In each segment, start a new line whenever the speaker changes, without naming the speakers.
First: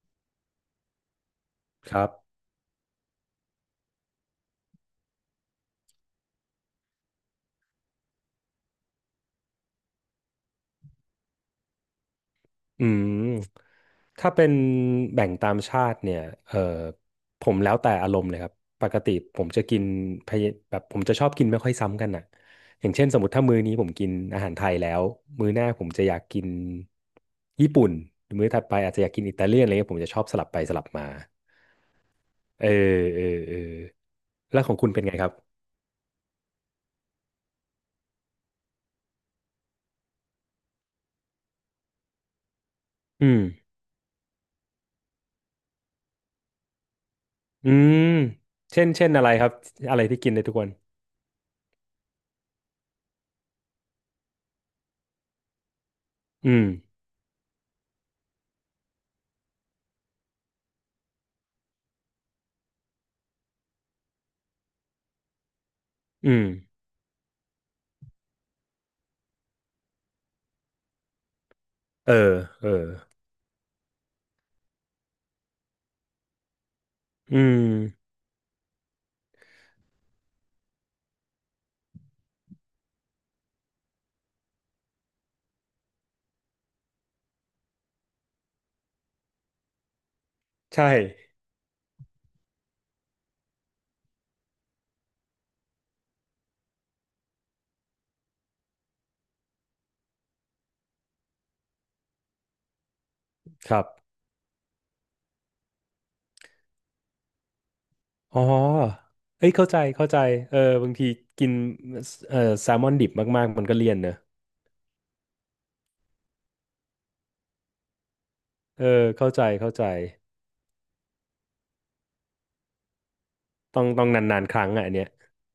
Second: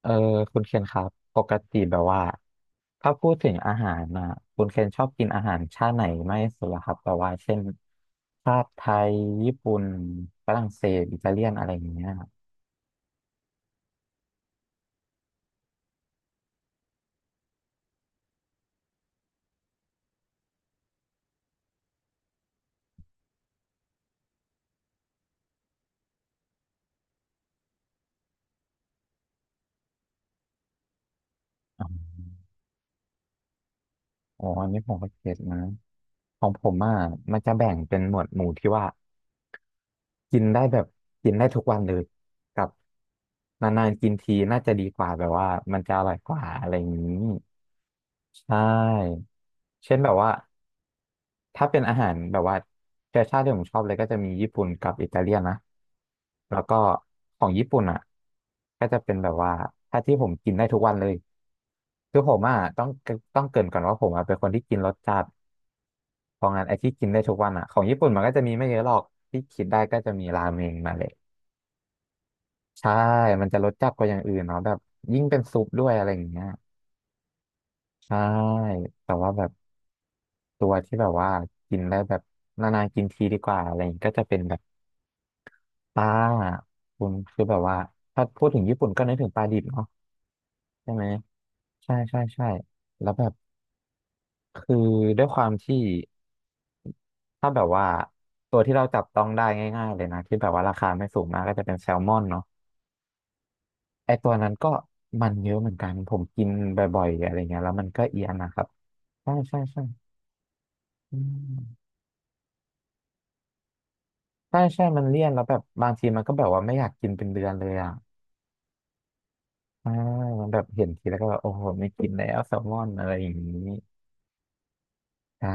เออคุณเคนครับปกติ
ค
แบบ
รับ
ว่าถ้าพูดถึงอาหารนะคุณเคนชอบกินอาหารชาติไหนมากที่สุดล่ะครับแบบว่าเช่นชาติไทยญี่ปุ่นฝรั่งเศสอิตาเลียนอะไรอย่างเงี้ย
อืมถ้าเป็นแบ่งตามชาติเนี่ยเออผมแล้วแต่อารมณ์เลยครับปกติผมจะกินพะเยแบบผมจะชอบกินไม่ค่อยซ้ำกันอ่ะอย่างเช่นสมมติถ้ามื้อนี้ผมกินอาหารไทยแล้วมื้อหน้าผมจะอยากกินญี่ปุ่นหรือมื้อถัดไปอาจจะอยากกินอิตาเลียนอะไรเงี้ยผมจะชอบสลับไปสลับมาเออเออเออ
อ๋อ
แล้ว
อั
ข
น
อง
นี้
คุ
ผ
ณ
ม
เป็น
ก็
ไงค
เก็
รับ
ตนะของผมอ่ะมันจะแบ่งเป็นหมวดหมู่ที่ว่ากินได้แบบกินได้ทุกวันเลยกับ
อืม
นานๆกินทีน่าจะดีกว่าแบบว่ามันจะอร่อยกว่าอะไรอย่างนี้
อืม
ใช
เช่นอะ
่
ไรครับ
เช่
อะ
น
ไร
แบบ
ที่กิ
ว่า
นได้ทุกวัน
ถ้าเป็นอาหารแบบว่าเชื้อชาติที่ผมชอบเลยก็จะมีญี่ปุ่นกับอิตาเลียนนะ
อื
แล้ว
ม
ก็ของญี่ปุ่นอ่ะก็จะเป็นแบบว่าถ้าที่ผมกินได้ทุกวันเลยคือผมอ่ะต้องเกริ่นก่อนว่าผมอ่ะเป็นคนที่กินรสจัด
อื
เพ
ม
ราะงั้นไอ้ที่กินได้ทุกวันอ่ะของญี่ปุ่นมันก็จะมีไม่เยอะหรอกที่คิดได้ก็จะมีราเมงมาเลย
เออเออ
ใช่มันจะรสจัดกว่าอย่างอื่นเนาะแบบยิ่งเป็นซุปด้วยอะไรอย่างเงี้ย
อืม
ใช่แต่ว่าแบบตัวที่แบบว่ากินได้แบบนานๆกินทีดีกว่าอะไรอย่างงี้ก็จะเป็นแบบ ปลาคุณคือแบบว่าถ้าพูดถึงญี่ปุ่นก็นึกถึงปลาดิบเนาะ
ใช่
ใช่ไหมใช่ใช่ใช่แล้วแบบคือด้วยความที่ถ้าแบบว่าตัวที่เราจับต้องได้ง่ายๆเลยนะที่แบบว่าราคาไม่สูงมากก็จะเป็นแซลมอนเนาะ
ครับ
ไอตัวนั้นก็มันเยอะเหมือนกันผมกินบ่อยๆอะไรเงี้ยแล้วมันก็เอียน
อ๋อ
นะครับใช่
เอ้ย
ใช่
เข้าใจ
ใช่
เข้าใจเออบางที
อื
กิน
ม
แซลมอนดิบมากๆมันก็เลี่ยนเนอะ
ใช่ใช่มันเลี่ยนแล้วแบบบางทีมันก็แบบว่าไม่อยากกินเป็นเดือนเลยอ่ะ
เออเข้าใจเข้าใจ
อ่ามันแบบเห็นทีแล้วก็แบบโอ้โหไม่กินแล้วแซลมอนอะไรอย่างนี้
ต้องนานๆครั้งอ่ะอันเนี้ย
ใช่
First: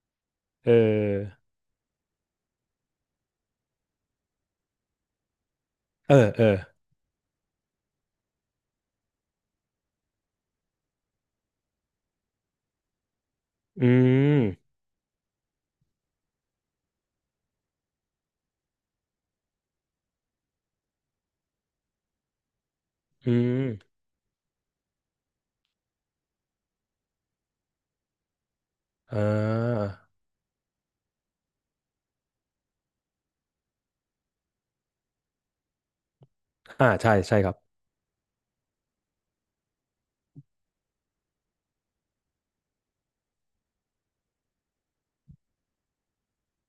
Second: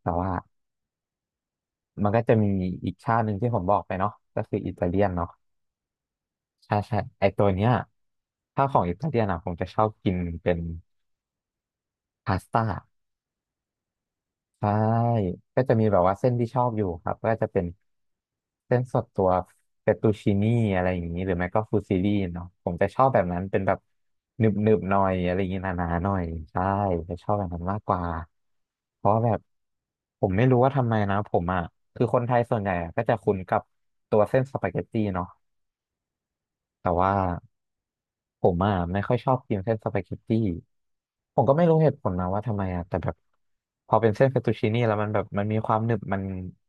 แต่ว่า
เออ
มันก็จะมีอีกชาติหนึ่งที่ผมบอกไปเนาะก็คืออิตาเลียนเนาะ
เออเออ
ใช่ใช่ ไอตัวเนี้ยถ้าของอิตาเลียนอ่ะผมจะชอบกินเป็นพาสต้า
อื
ใช่
ม
ก็จะมีแบบว่าเส้นที่ชอบอยู่ครับก็จะเป็นเส้นสดตัวเฟตตูชินี่อะไรอย่างนี้หรือไม่ก็ฟูซิลี่เนาะผมจะชอบแบบ
อื
นั้นเป็น
ม
แบบหนึบหนึบหน่อยอะไรอย่างนี้หนาๆหน่อยใช่จะชอบแบบนั้นมากกว่าเพราะ
อ่
แบบ
า
ผมไม่รู้ว่าทำไมนะผมอ่ะคือคนไทยส่วนใหญ่อะก็จะคุ้นกับตัวเส้นสปาเกตตี้เนาะ
อ่า
แต่
ใช่
ว่า
ใช่ครับ
ผมอ่ะไม่ค่อยชอบกินเส้นสปาเกตตี้ผมก็ไม่รู้เหตุผลนะว่าทำไมอ่ะแต่แบบพอเป็นเส้นเฟตตูชินี่แล้วมันแบบมันมีความหนึบมัน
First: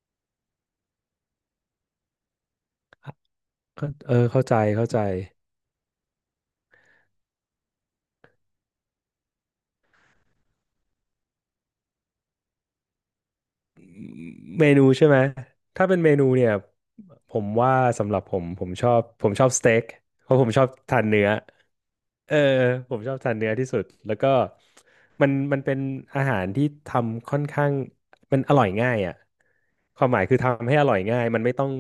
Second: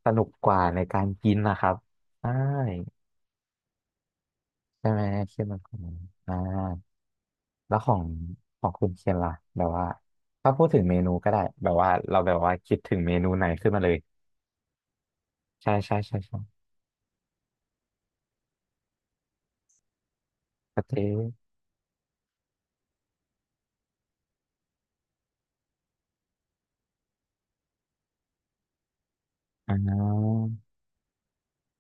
สนุกกว่าในการกินนะครับใช่
เข้าเออเข้าใจเข้า
ใช่
ใจ
ไหมเคียนมันของอ่าแล้วของคุณเคียนล่ะแบบว่าถ้าพูดถึงเมนูก็ได้แบบว่าเราแบบว่าคิดถึงเมนูไหนขึ้นมาเลย
เมนูใช่ไหม
ใช่
ถ้า
ใช่
เป็นเม
ใช่
นู
ใช่
เนี่ยผมว่าสำหรับผมผมชอบสเต็กเพราะผมชอบ
ส
ทา
เต๊
น
ก
เนื้อ เออผมชอบทานเนื้อที่สุดแล้วก็มันเป็นอาหารที่ทำค่อนข้างมันอร่อยง่ายอ่ะ
อ่
ความหมายคือ
า
ทำให้อร่อยง่ายมันไม่ต้อง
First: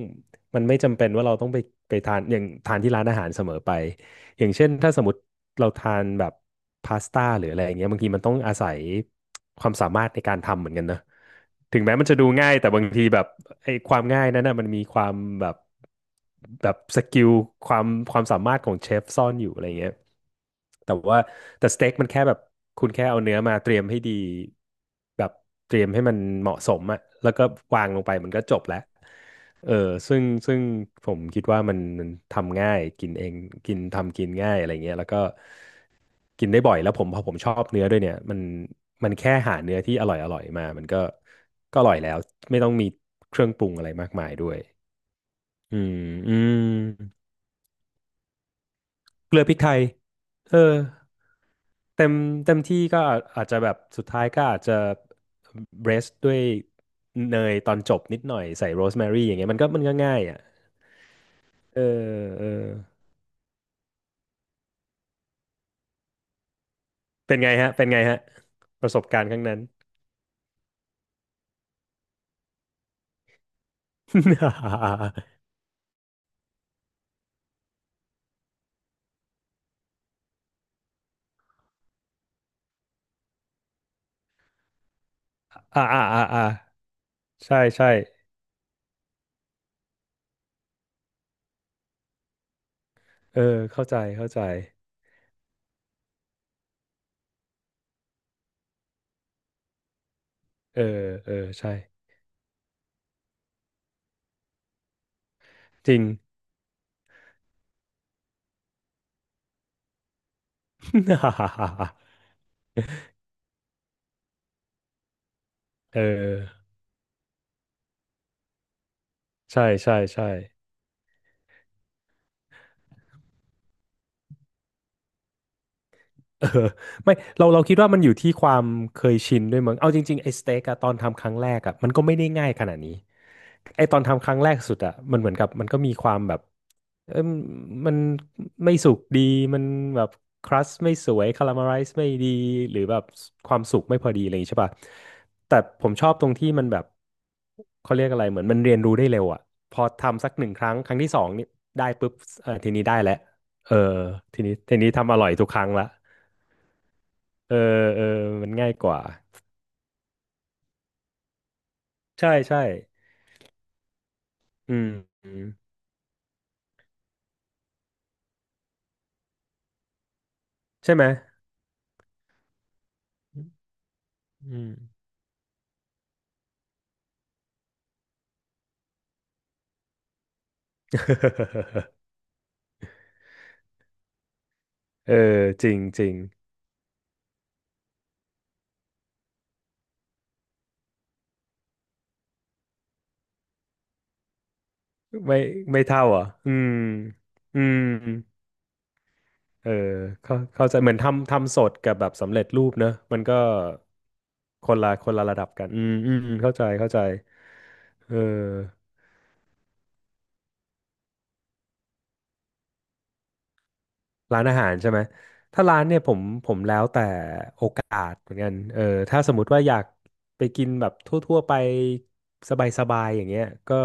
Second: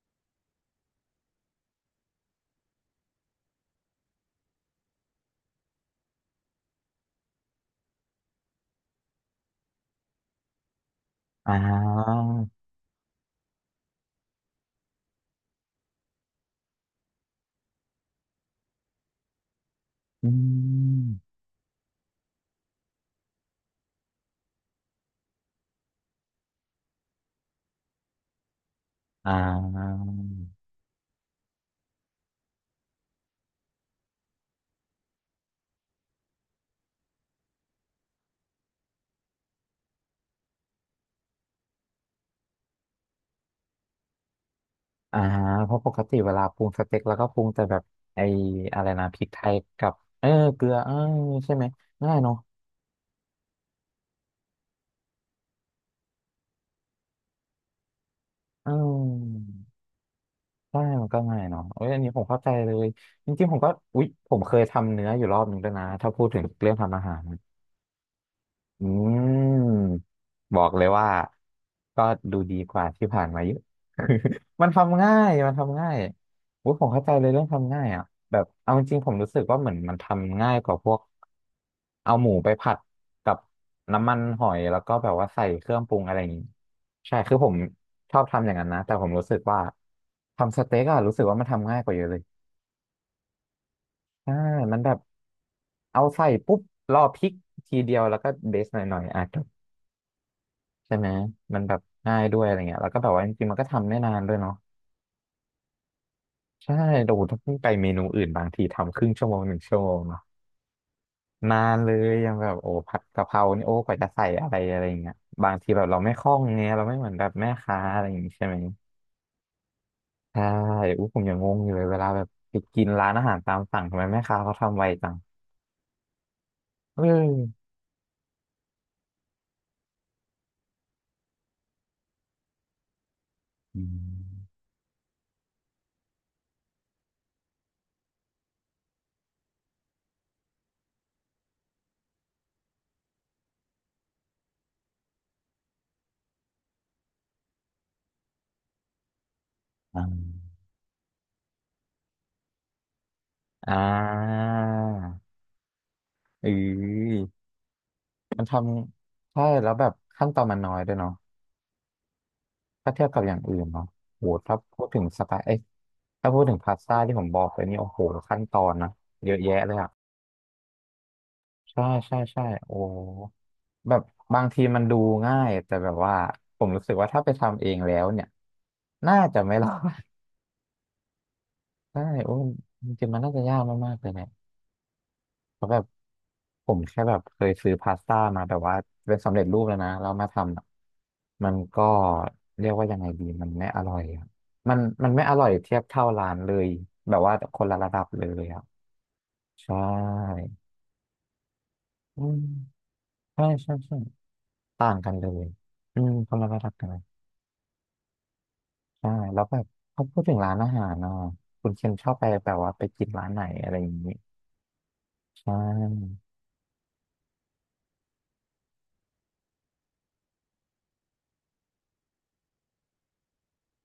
มันไม่จำเป็นว่าเราต้องไปทานที่ร้านอาหารเสมอไป อย่างเช่นถ้าสมมติเราทานแบบพาสต้าหรืออะไรอย่างเงี้ยบางทีมันต้องอาศัยความสามารถในการทำเหมือนกันนะ
อ่
ถึงแม้มันจะ
า
ดูง่ายแต่บางทีแบบไอ้ความง่ายนั้นนะมันมีความแบบแบบสกิลความความสามารถของเชฟซ่อนอยู่อะไรเงี้ย
อื
แต่ว่า
ม
แต่สเต็กมันแค่แบบคุณแค่เอาเนื้อมาเตรียมให้ดีแบบเตรียมให้มันเหมาะสมอะแล้วก็วางลงไปมันก็จบแล้ว
อ่า
เออซึ่งซึ่งผมคิดว่ามันทำง่ายกินเองกินทำกินง่ายอะไรเงี้ยแล้วก็กินได้บ่อยแล้วพอผมชอบเนื้อด้วยเนี่ยมันแค่หาเนื้อที่อร่อยมามันก็อร่อยแล้วไม่ต้องมีเครื่องปรุงอะไรมากมายด้วย
อ่าเพ
อื
ราะป
ม
กติเว
อื
ลาปรุงสเต็กแล้
ม
วก็ปรุงแต่แบบไอ้อะไรนะพริก
เก
ไท
ลือพ
ย
ริกไทย
กับเออ
เอ
เกลื
อ
อเออใช่ไหม
เต็
ง่า
ม
ยเนาะ
เต็มที่ก็อาจจะแบบสุดท้ายก็อาจจะเบรสด้วยเนยตอนจบนิดหน่อยใส่
อื
โรสแมรี่อย่างเงี้ยมั
ม
นก็ง่ายอ่ะ
ใช่มันก็ง่ายเนาะ
เอ
เอ้ยอันนี้ผม
อ
เข้า
เอ
ใจ
อ
เลยจริงๆผมก็อุ๊ยผมเคยทำเนื้ออยู่รอบหนึ่งด้วยนะถ้าพูดถึงเรื่องทำอาหาร
เป็นไงฮะ เป็นไงฮะ
อื
ประสบการณ์ครั้งนั้น
มบอกเลยว่าก็ดูดีกว่าที่ผ่านมาเยอะ มันทำ ง่ายมันทำง่ายโอ้ยผมเข้าใจเลยเรื่องทำง่ายอ่ะแบบเอาจริงๆผมรู้สึกว่าเหมือนมันทำง่ายกว่าพวกเอาหมูไปผัดกับน้ำมันหอยแล้วก็แบบว่าใส่เครื่อง
อ่า
ปรุ
อ่า
งอะไร
อ่า
อย่าง
อ่า
นี้ใช่คือผม
ใช่ใช่
ชอบทำอย่างนั้นนะแต่ผมรู้สึกว่าทำสเต็กอะรู้สึกว่ามันทำง่ายกว่าเยอะเลย
เออ เข้าใจเข้า
ใช่
ใจ
มันแบบเอาใส่ปุ๊บรอพริกทีเดียวแล้วก็เดซหน่อยๆอ่ะ
เออ
ใช่ไหม
เออ
มัน
ใช่
แบบง่ายด้วยอะไรเงี้ยแล้วก็แบบว่าจริงๆมันก็ทำไม่นานด้วยเนาะ
จริง
ใช่โอ้โหถ้าเพิ่งไปเมนูอื่นบางทีทำครึ่งชั่วโมงหนึ่งชั่วโมงเนาะ นานเลยยังแบบโอ้ผัดกะเพรานี่โอ้กว่าจะใส่อะไรอะไรเงี้ยบางทีแบบเรา
เอ
ไม่คล่อง
อ
เงี้ยเราไม่เหมือนแบบแม่ค้าอะไรอย่างงี้ใช่ไหม
ใช่ใช่ใช่
ใช่อู้ผมยังงงอยู่เลยเวลาแบบไปกินร้านอาหารตามสั่งทำไมแม่ค้าเขาทำไวจัง
เออ
เอ
ไม่เรา
อ
คิดว่ามันอยู่ที่ความเคยชินด้วยมั้งเอาจริงๆไอ้สเต็กอะตอนทำครั้งแรกอะมันก็ไม่ได้ง่ายขนาดนี้
อื
ไอ้ตอนทำครั้งแรก
ม
สุดอะมันเหมือนมันก็มีความแบบเอมมันไม่สุกดีมันแบบครัสไม่สวยคาราเมลไรซ์ไม่ดีหรือแบบความสุกไม่พอดีอะไรอย่างงี้ใช่ป่ะแต่ผมชอบตรงที่มันแบบเขาเรียกอะไรเหมือนมันเรียนรู้ได้เร็วอะพอ
อ่
ทำสักหนึ่ง
า
ครั้งครั้งที่สองนี่ได้ปุ๊บเออทีนี้ได้แล้วเอ
อ่
อ
า
ทีนี้ทำอร่อยทุกครั้งละ
เออ
เออเออ
มัน
มัน
ท
ง่ายกว่า
ำใช่แล้วแบบขั้นตอนมันน้อยด้วยเนาะ
ใช่ใช่
ถ้าเทียบกับอย่างอื่นเนาะโหถ้า
อื
พูด
ม
ถึงส
อื
ไต
ม
ล์เอ้ยถ้าพูดถึงพาสต้าที่ผมบอกไปนี่โอ้โหขั้นตอนนะเยอะแยะเลยอะ
ใช่ไหม
ใช่ใช่ใช่โอ้แบบบาง
อื
ที
ม
มันดูง่ายแต่แบบว่าผมรู้สึกว่าถ้าไปทำเองแล้วเนี่ยน่าจะไม่รอด ใช่โอ้จริงๆมันน่าจะยากมากๆเลยเนี่ย
เออ
เพ
จ
ราะ
ริ
แบ
ง
บ
จริง
ผมแค่แบบเคยซื้อพาสต้ามาแบบว่าเป็นสำเร็จรูปแล้วนะแล้วมาทำอะมันก็เรียกว่ายังไงดีมันไม่อร่อยอะมันไม่อ
ไม่
ร่อยเทีย
ไม่
บ
เท่า
เท่า
เหรอ่ะ
ร้านเล
อื
ย
ม
แบบว่าค
อื
นละ
ม
ระดับเลยอ่ะใช
เออเข้า
่
เข้าใจเหมือนทำทำสดกับแบบ
อื
สำ
ม
เร็จรูปเนอะมันก็
ใช่ใช่ใช่ต่าง
ค
กั
น
น
ละ
เล
ระดั
ย
บกันอืม
อืม
อืมอื
ค
ม
นละ
เข้า
ระ
ใจ
ดับกัน
เข้า
เล
ใจ
ย
เออ
ใช่แล้วแบบเขาพูดถึงร้านอาหารเนาะคุณเคนชอบไปแบบว่าไปกินร้านไหนอะไรอย่างนี้
ร้านอาหารใช่ไหม
ใช่
ถ้าร้านเนี่ยผมแล้วแต่โอกาสเหมือนกันเออถ้าสมมติว่าอยากไปกินแบบทั่วๆไปสบายๆอย่างเงี้ยก็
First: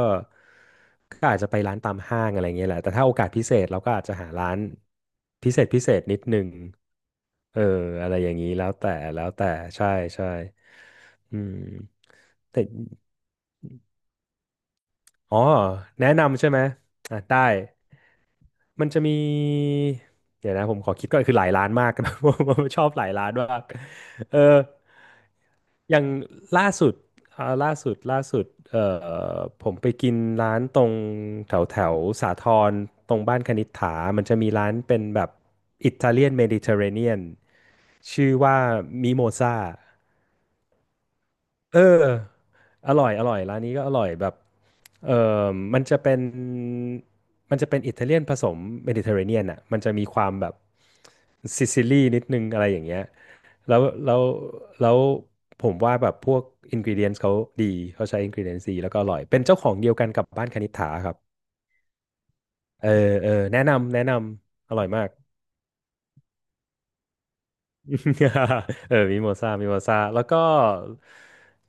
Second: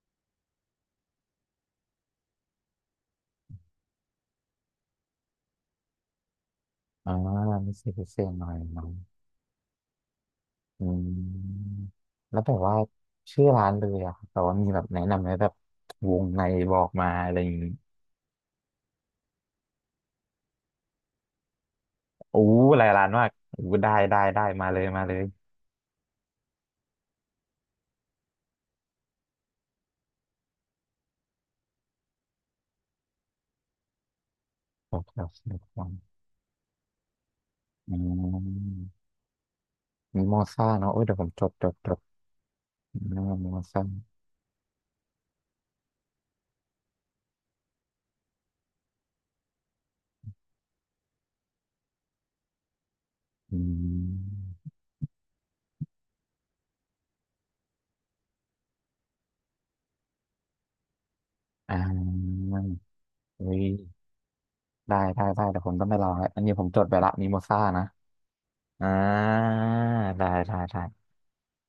ก็อาจจะไปร้านตามห้างอะไรเงี้ยแหละแต่ถ้าโอกาสพิเศษเราก็อาจจะหาร้านพิเศษนิดนึง
อ่า
เออ
มีเซอร์
อะไร
เซอ
อย่า
ร์
ง
หน่
นี้
อยเนาะ
แล้วแต่ใช่ใช่
อื
อืม
มแล้วแบบ
แต่
ว่าชื่อร้านเลยอะครับแต่ว่ามีแบบแนะนำไหม
อ๋อ
แบบ
แนะ
วงใน
นำใช่ไหม
บอกมา
อ่ะ
อะไร
ได้
อย่างงี้
มันจะมีเดี๋ยวนะผมขอคิดก่อนคือหลายร้านมาก
โอ้
ผมช
ห
อ
ลาย
บห
ร้า
ลา
น
ย
มา
ร้า
ก
นมา
โอ้
ก
ได้ได้
เออ
ได้มาเลยมาเลย
อย่างล่าสุดล่าสุดเอ่ผมไปกินร้านตรงแถวแถวสาทรตรงบ้านคณิษฐามันจะมีร้าน
จ
เป็น
ดจ
แบ
ด
บ
จดก่อน
อิตาเลียนเมดิเตอร์เรเนียน
อื
ชื่อว่า
ม
มิโมซา
มีมอซ่าเนาะเอ้ยเดี๋ยวผมจดจด
เอ
จด
อ
ห
อ
น้า
ร่อย
มอ
ร้านนี้
ซ่า
ก็อร่อยแบบเออมันจะเป็นมันจะเป็นอิตาเลียนผสมเมดิเตอร์เรเนียนอ่ะมันจะมีความแบบซิซิลีนิดนึงอะไรอย่างเงี้ย
อื
แล้วแล้ว
ม
แล้วผมว่าแบบพวกอินก e เดียนดีเขาใช้อินก e เดียนดีแล้วก็อร่อยเป็นเจ้าของเดียวกันกับบ้านคณิษฐาครับ
อ่า
เออเออ
เฮ้
แนะ
ย
นำแนะนำอร่อย
ได้
มาก
ได้ได้เดี๋ยวผมต้องไปลองแล้วอันนี้ผมจดไปละมีมอซ่านะอ่า
มิโมซ่าแล้
ได้
วก็
ได้ได้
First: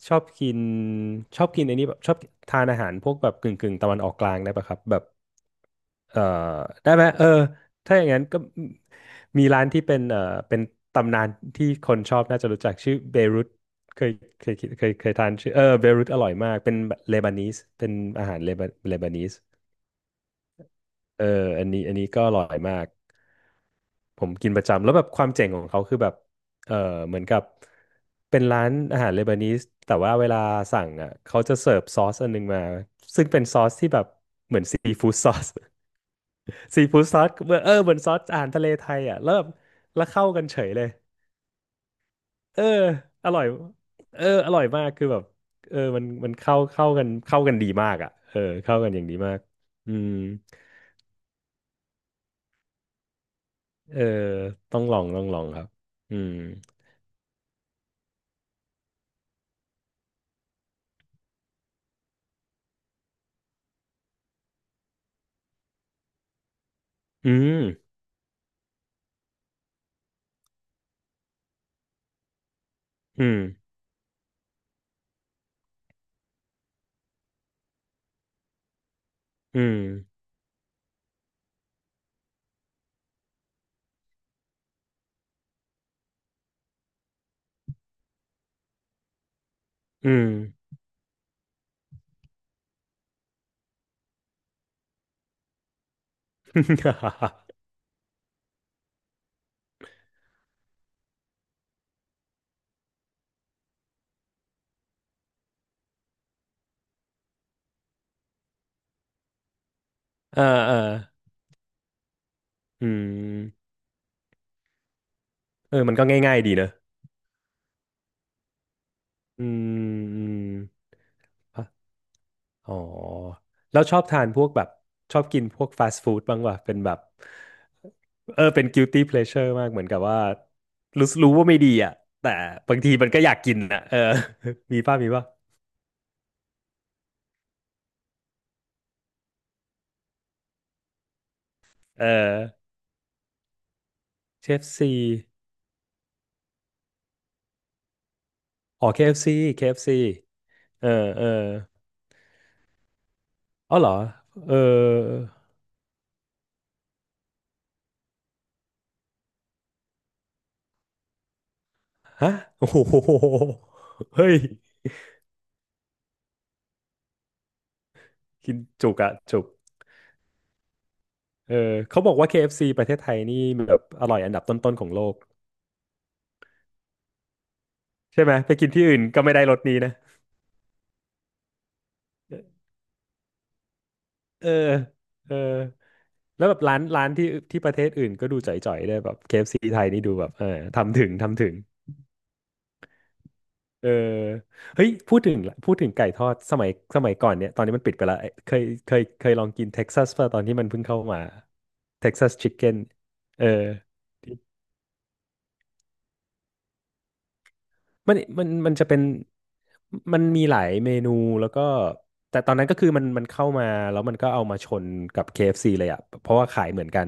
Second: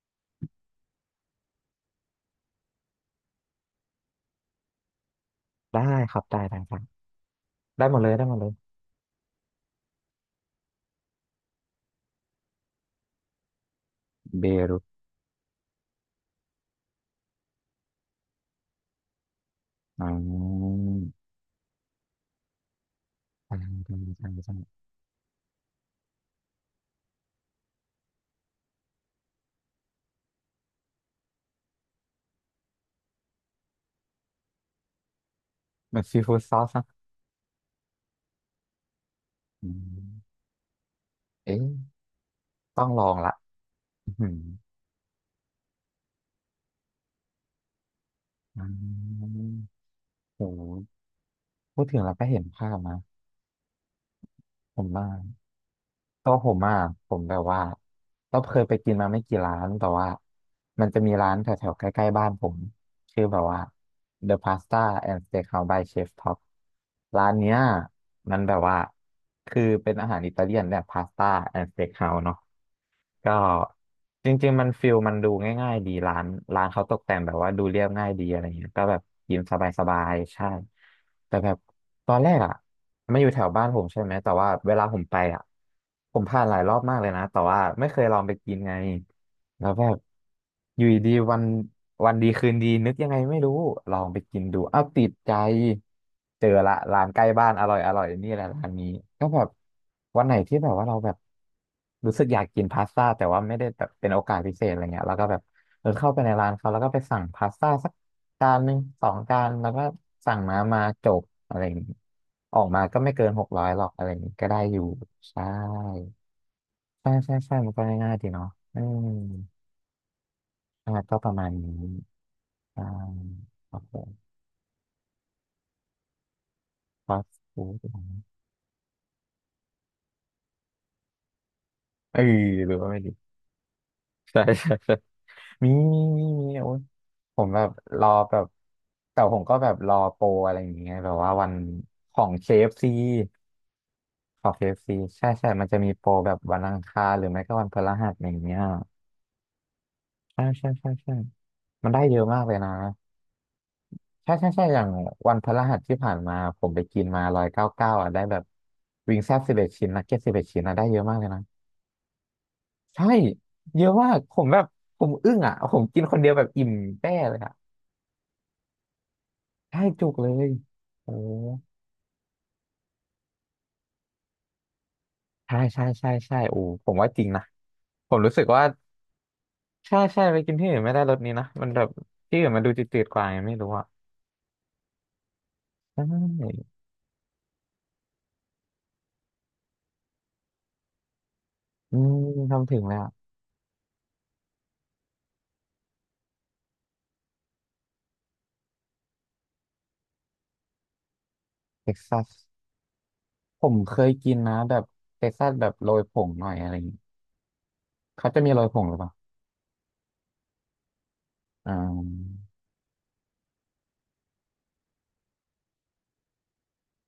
ชอบกินชอบกินไอ้นี่แบบชอบทานอาหารพวกแบบกึ่งตะวันออกกลางได้ปะครับแบบ
ได้ค
เอ
รั
อ
บได้ได้ได้
ได้ไหม
ได้ห
ถ้า
ม
อ
ด
ย่า
เล
ง
ย
นั้น
ได้หม
ก็
ดเลย
มีร้านที่เป็นเป็นตำนานที่คนชอบน่าจะรู้จักชื่อเบรุตเคย
เบร
เคยทานชื่อเบรุตอร่อยมากเป็นเลบานีสเป็นอาหารเลบานีส
อ๋อ
เอออันนี้ก็อร่อยมาก
ใช่ใช่
ผ
ใช่
มกิน
ใช่
ประจำแล้วแบบความเจ๋งของเขาคือแบบ เออ เหมือนกับเป็นร้านอาหารเลบานีสแต่ว่าเวลาสั่งอ่ะเขาจะเสิร์ฟซอสอันนึงมาซึ่งเป็นซอสที่แบบเหมือนซีฟู้ดซอส
แบบซีฟู้ดซอส
ซี
นะ
ฟู้ดซอสเหมือนซอสอาหารทะเลไทยอ่ะแล้วแบบ
อืม
แล้วเข้ากันเฉยเลย
เอ๊ะ
เออ
ต้องลอง
อ
ละ
ร่อย
อืม
อร่อยมากคือแบบ มันเข้ากันดีมากอ่ะ
อ๋
เข้ากันอย่างดี
อ
มากอืม
โหพูดถึงแล้วก็เห็นภาพนะ
เออ
ผมว่า
ต้องลองครับอื
ตั
ม
วผมอ่ะผมแบบว่าเราเคยไปกินมาไม่กี่ร้านแต่ว่ามันจะมีร้านแถวๆใกล้ๆบ้านผม คือแบบว่า The Pasta and Steakhouse by Chef Top ร้า
อื
นเนี้ย
ม
มันแบบว่าคือเป็นอาหารอิตาเลียนแบบพาสต้าแอนด์สเต็กเฮาส์เนาะ
อื
ก็
ม
จริงๆมันฟิลมันดูง่ายๆดีร้านเขาตกแต่งแบบว่าดูเรียบง่ายดีอะไรเงี้ยก็แบบกิน
อืม
สบายๆใช่แต่แบบตอนแรกอ่ะไม่อยู่แถวบ้านผมใช่ไหมแต่ว่าเวลาผมไปอ่ะผมผ่านหลายรอบมากเลยนะแต่ว่าไม่เคยลองไปกินไง แล้วแบบ
อืม
อ ยู่ดีๆวันดีคืนดีนึกยังไงไม่รู้ลองไปกินดูอ้าวติดใจเจอละร้านใกล้บ้านอร่อยอร่อยนี่แหละร้านนี้ก็แบบวันไหนที่แบบว่าเราแบบรู้สึกอยากกินพาสต้าแต่ว่าไม่ได้แบบเป็นโอกาสพิเศษอะไรเงี้ยแล้วก็แบบเออเข้าไปในร้านเขาแล้วก็ไปสั่งพาสต้าสักจานหนึ่งสองจานแล้วก็สั่
เอ
ง
อเอ
น้ำ
อ
มาจบอะไรอย่างงี้ออกมา
อื
ก็ไม่เกิน600
ม
หรอกอะไรอย่างงี้ก็ได้อยู่ใช่
มันก็ง่ายๆดีเนอะ
ใช่ใช่ใช่มันก็ง่ายๆดีเนาะอืม
อืมอืม
อ่าก็ประมาณ
อะ
นี้
อ๋อ
อ่าโอ
แล้ว
เค
ชอบทานพวกแบบชอบกินพวกฟาสต์ฟู้ดบ้างวะเป็นแบบ
ฟาสต์ฟู้ด
เป็น guilty pleasure มากเหมือนกับว่ารู้ว่าไม่ดีอ่ะ
เออ
แต่
หรื
บา
อ
ง
ว่า
ที
ไม่
มั
ดี
นก็อยากกินอ่ะ
ใช่ ใช่ ใช่
มีป่ะ
มีมีมีมีโอ้ยผมแบบรอแบบ แต่ผมก็แบบรอโปรอะไรอย่างเงี้ยแบบว่าวัน
เอ
ของ
อ
KFC ของ
KFC อฟซี
KFC ใช่ใช่มันจะมีโปรแบบวันอังคารหรือไม่ก็วันพฤหัสอย่างเงี้ย
อ๋อ KFC ฟซีเคเอฟซี
ใช่ใช่
เออ
ใช่ใช่
เออ
มันได้เยอะมากเลยนะ
อ๋อเหรอ
ใช่ใช่
เอ
ใช่อย่างวันพฤหัสที่ผ่านมาผมไปกินมา199อ่ะได้แบบวิงแซ่บสิบเอ็ดชิ้นนักเก็ตสิบเอ็ดชิ้นนะได้เยอะมากเลยนะ
ฮะ โอ้โ
ใช่
ห
เยอะมาก
เฮ้
ผ
ย
มแบบผมอึ้งอ่ะผมกินคนเดียวแบบอิ่มแป้เลยอ่ะ
กินจุกอะจุก
ใช่จุกเลยโอ้
เออเขาบอกว่า KFC ประเทศไทยนี่แบบอร่อยอันดับต้นๆของโลก
ใช่ใช่ใช่ใช่โอ้ผมว่าจริงนะผม
ใช่ไหม
รู้สึก
ไป
ว่า
กินที่อื่นก็ไม่ได้รสนี้นะ
ใช่ใช่ไปกินที่อื่นไม่ได้รสนี้นะมันแบบที่อื่นมันดูจืดๆกว่าไงไม่รู้อ่ะ
เออเออ
ใช
แล้วแบบ
่
ร้านที่ที่ประเทศอื่นก็ดูจ่อยๆได้วยแบบ KFC ไทยนี่ดูแบบทำถึง
อืมทำถึงแล้ว
เออเฮ้ยพูดถึงพูดถึงไก่ทอดสมัยก่อนเนี่ยตอนนี้มันปิดไปแล้วเอ้ยเคยลองกินเท็กซัสป่ะตอนที่มันเพิ่งเข้ามา
เท็ก
เท็ก
ซั
ซั
ส
สชิคเก้นเออ
ผมเคยกินนะแบบเท็กซัสแบบโรยผงหน่อยอะไร เขาจะมีโอย
มัน
ผง
จะ
หรื
เป็
อ
น
เปล่า
มันมีหลายเมนูแล้วก็
อ่
แต่
า
ตอนนั้นก็คือมันเข้ามาแล้วมันก็เอามาชนกับ KFC เอฟซีเลยอ่ะเพราะว่าขายเหมือนกัน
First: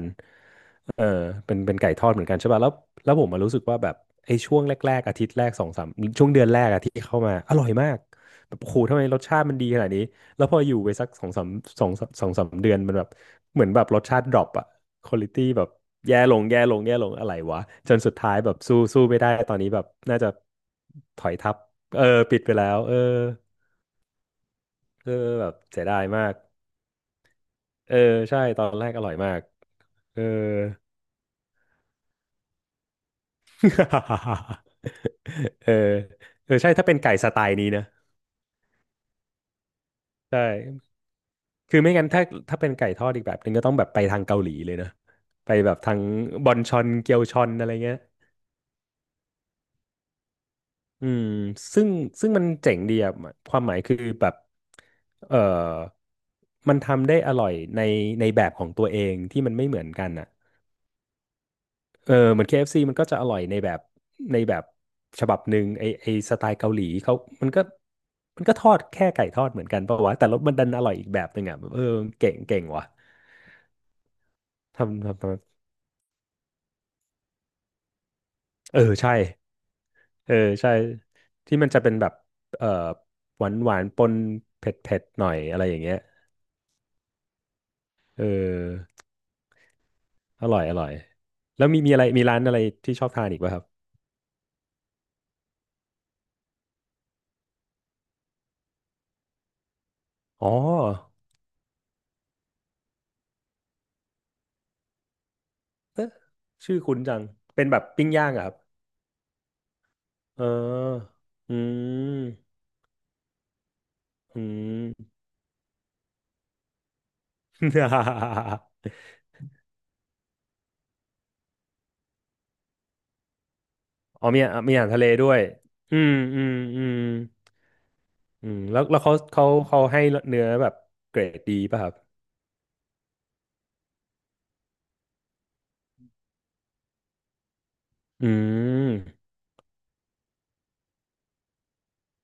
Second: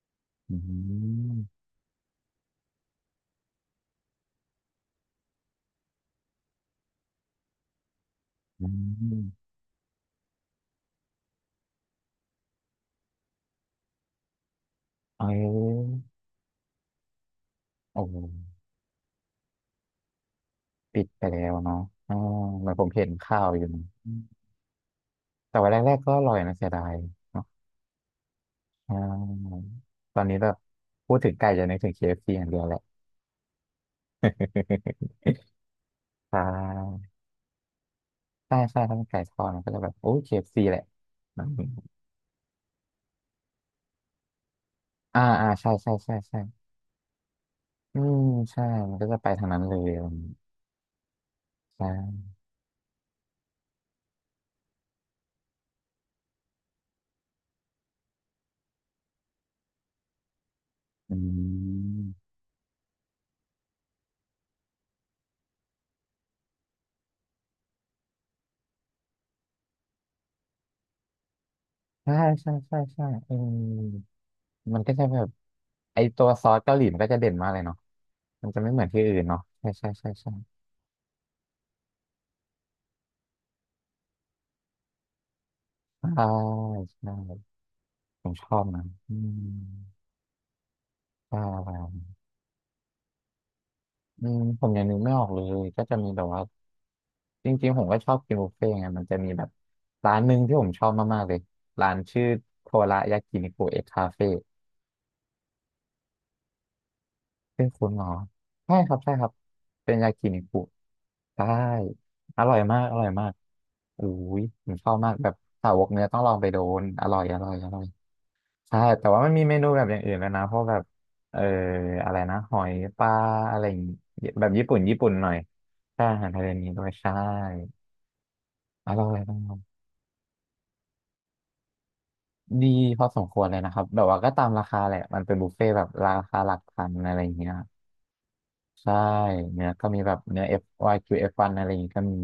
อื
เออ
ม
เป็นไก่ทอดเหมือนกันใช่ป่ะแล้วแล้วผมมารู้สึกว่าแบบไอ้ช่วงแรกๆอาทิตย์แรกสองสามช่วงเดือนแรกอะที่เข้ามาอร่อยมากแบบ
อื
โอ้โหทำไมรส
ม
ชาติมันดีขนาดนี้ แล้วพออยู่ไปสักสองสามสองสองสามเดือนมันแบบเหมือนแบบรสชาติดรอปอะควอ
เอ้
ลิตี้แบบ
ย
แย่ลงแย่ลงแย่ลงอะไรวะจน
โอ้
สุดท้ายแบบสู้ไม่ได้ตอนนี้แบบน่าจะ
ปิด
ถ
ไป
อย
แล้
ทั
ว
บ
เนาะ
เออ
อ่า
ปิดไป
เห
แล้
มือน
ว
ผม
เออ
เห็นข่าวอยู่นะอืม
เออแบบ
แต่ว่า
เสีย
แร
ดา
ก
ย
ๆก็อ
มา
ร่อ
ก
ยนะเสียดายเนาะ
เออใช่ตอนแร
อ่
กอร่อยมาก
าต
เอ
อ
อ
นนี้แบบพูดถึงไก่จะนึกถึง KFC อฟซีอย่างเดียวแหละ
เออ
ใช
เออใช่ถ้าเป็น
่
ไก่สไตล์นี้นะ
ใช่ใช่ถ้าเป็นไก่ทอดมันก็จะแบบโอ้
ใช่
KFC แหละอื
คือไม่
ม
งั้นถ้าถ้าเป็นไก่ทอดอีกแบบนึงก็ต้องแบบไปทางเกาหลีเลยนะ
อ่าอ่า
ไป
ใช่
แบบ
ใช่
ทาง
ใช่ใช่
บอนชอนเกียวชอนอะไรเงี้ย
อืมใช่มันก็จะไปทางนั้นเลยอะไรอย่างงี้
อืมซึ่งซึ่
ใช่
งมันเจ๋งดีอะความหมายคือแบบเออมันทำได้อร่อยในแบบของตัวเองที่มันไม่เหมือนกันอ่ะ
อืม
เหมือน KFC มันก็จะอร่อยในแบบในแบบฉบับหนึ่งไอสไตล์เกาหลีเขามันก็มันก็ทอดแค่ไก่ทอดเหมือนกันเปล่าวะแต่รสมันดันอร่อยอีกแบบหนึ่งอ่ะแบบ
ใช่ใช่
เก่ง
ใช่
ว่ะ
ใช่เออ มันก็จะแบ
ท
บไอตัวซอสเกาหลีมันก็จะเด่นมากเลยเนาะมันจะไม่
ำ
เหมือนที่
ใช่
อื่นเนาะใช่ใช่ใช่
เอ
ใช่
อใช่ที่มันจะเป็นแบบเออหวานปนเผ็ดหน่อยอะไรอย่างเงี้ย
ใช่ใช่
เอ
ผมชอบนะ
อ
อืม
อร่อย
ใช
แล้วมีอะ
่
ไรมีร้านอะไรที่ชอบทานอีกป่ะครับ
อืมผมยังนึกไม่ออกเลยก็จะมีแบบว่าจริงๆผมก็ชอบกินบุฟเฟ่ต์ไงมันจะมีแบบร้านหนึ่ง
อ๋อ
ที่ผมชอบมากๆเลยร้านชื่อโทรายากินิคุเอ็กคาเฟ่
เอ๊ะชื่อคุ้นจัง
เป็
เป็น
น
แบบ
คุณหม
ปิ้
อ
งย่างเหรอครับ
ใช่ครับใช่ครับเป็นยากินิ
เ
คุ
ออ
ใช่
อื
อร่
ม
อยมากอร่อยมากอุ้
อื
ยผมชอบมา
ม
กแบบสาวกเนื้อต้องลองไปโดนอร่อยอร่อยอร่อยใช่ แต่ว่ามันมีเมนูแบบอย่างอื่นแล้วนะเพราะแบบเอออะไรนะหอยปลาอะไรอย่างงี้
อ๋อมี
แบบ
อ่ะ
ญี่
มี
ปุ่
อา
น
หาร
ญี่
ทะเล
ปุ่นห
ด้
น่อ
ว
ย
ยอื
ใช่
ม
อาหาร
อื
ทะเล
ม
นี้
อื
ด้วย
ม
ใช่
อืมแล้ว
อ
แล้ว
ร่อยมาก
เขาให้เนื้อแบบเกรดดีป่ะครับ
ดีพอสมควรเลยนะครับแบบว่าก็ตามราคาแหละมันเป็นบุฟเฟ่ต์แบบราคาหลักพันอะไรอย่างเงี้ย
อืม
ใช่เนื้อก็มีแบบเนื้อ F Y Q F1 อฟวันอะไรอย่างงี้ก็มี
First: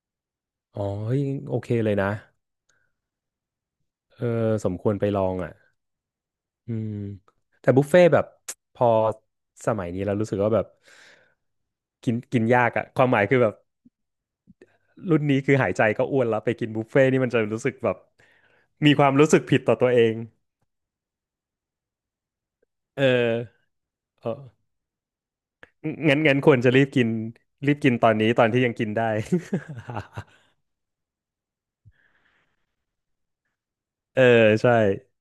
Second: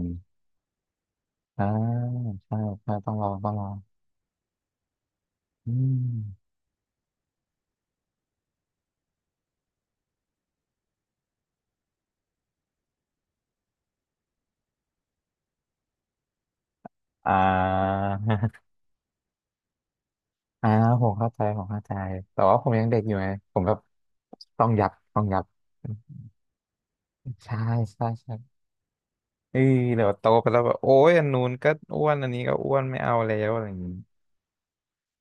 อ๋อเฮ้ยโอ
อ่า
เคเลยนะ
ใช่ใช่ต้องลองต้องลอง
เออสมควรไปลองอ่ะ
อืม
อืมแต่บุฟเฟ่ต์แบบ พอสมัยนี้เรารู้สึกว่าแบบกินกินยากอะความหมายคือแบบรุ่นนี้คือหายใจก็อ้วนแล้วไปกินบุฟเฟ่ต์นี่มัน
อ่า
จะรู้สึกแบบ มีความรู้สึกผิดต่อตัวเอง
อ่าผมเข้าใจผมเข้าใจแต่ว่าผมยังเด็
เอ
กอยู่ไงผม
อ
แบบ
เออ
ต้องยับต้องยับ
งั้นควรจะรีบกิน
ใช่
รีบกิน
ใช่
ตอนนี้
ใช่
ตอนที่ยังกินได้
เอ้ยเดี๋ยวโตไปแล้วแบบโอ้ยอันนู้นก็อ้วนอันนี้ก็อ้วนไม่เอาแล้วอะไรอย่างนี้
เออใช่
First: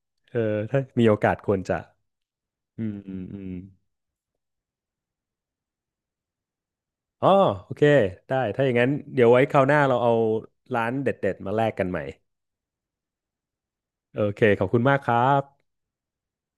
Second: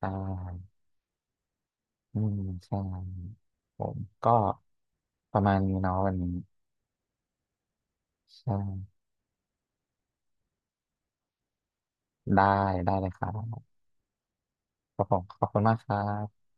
ใช
เออ
่
ถ้ามีโอกาสควรจะ
อืมใช่
อืมอืมอืม
ผมก็ประมาณนี้เนาะวันนี้
อ๋อโอเคได้
ใช่
ถ้าอย่างนั้นเดี๋ยวไว้คราวหน้าเราเอาร้านเด็ดๆมาแลกกันใหม่
ได้ได้เลยครับ
โอเคขอบคุณมา
ข
ก
อบ
ค
คุ
รั
ณขอบคุณ
บ
มากครับ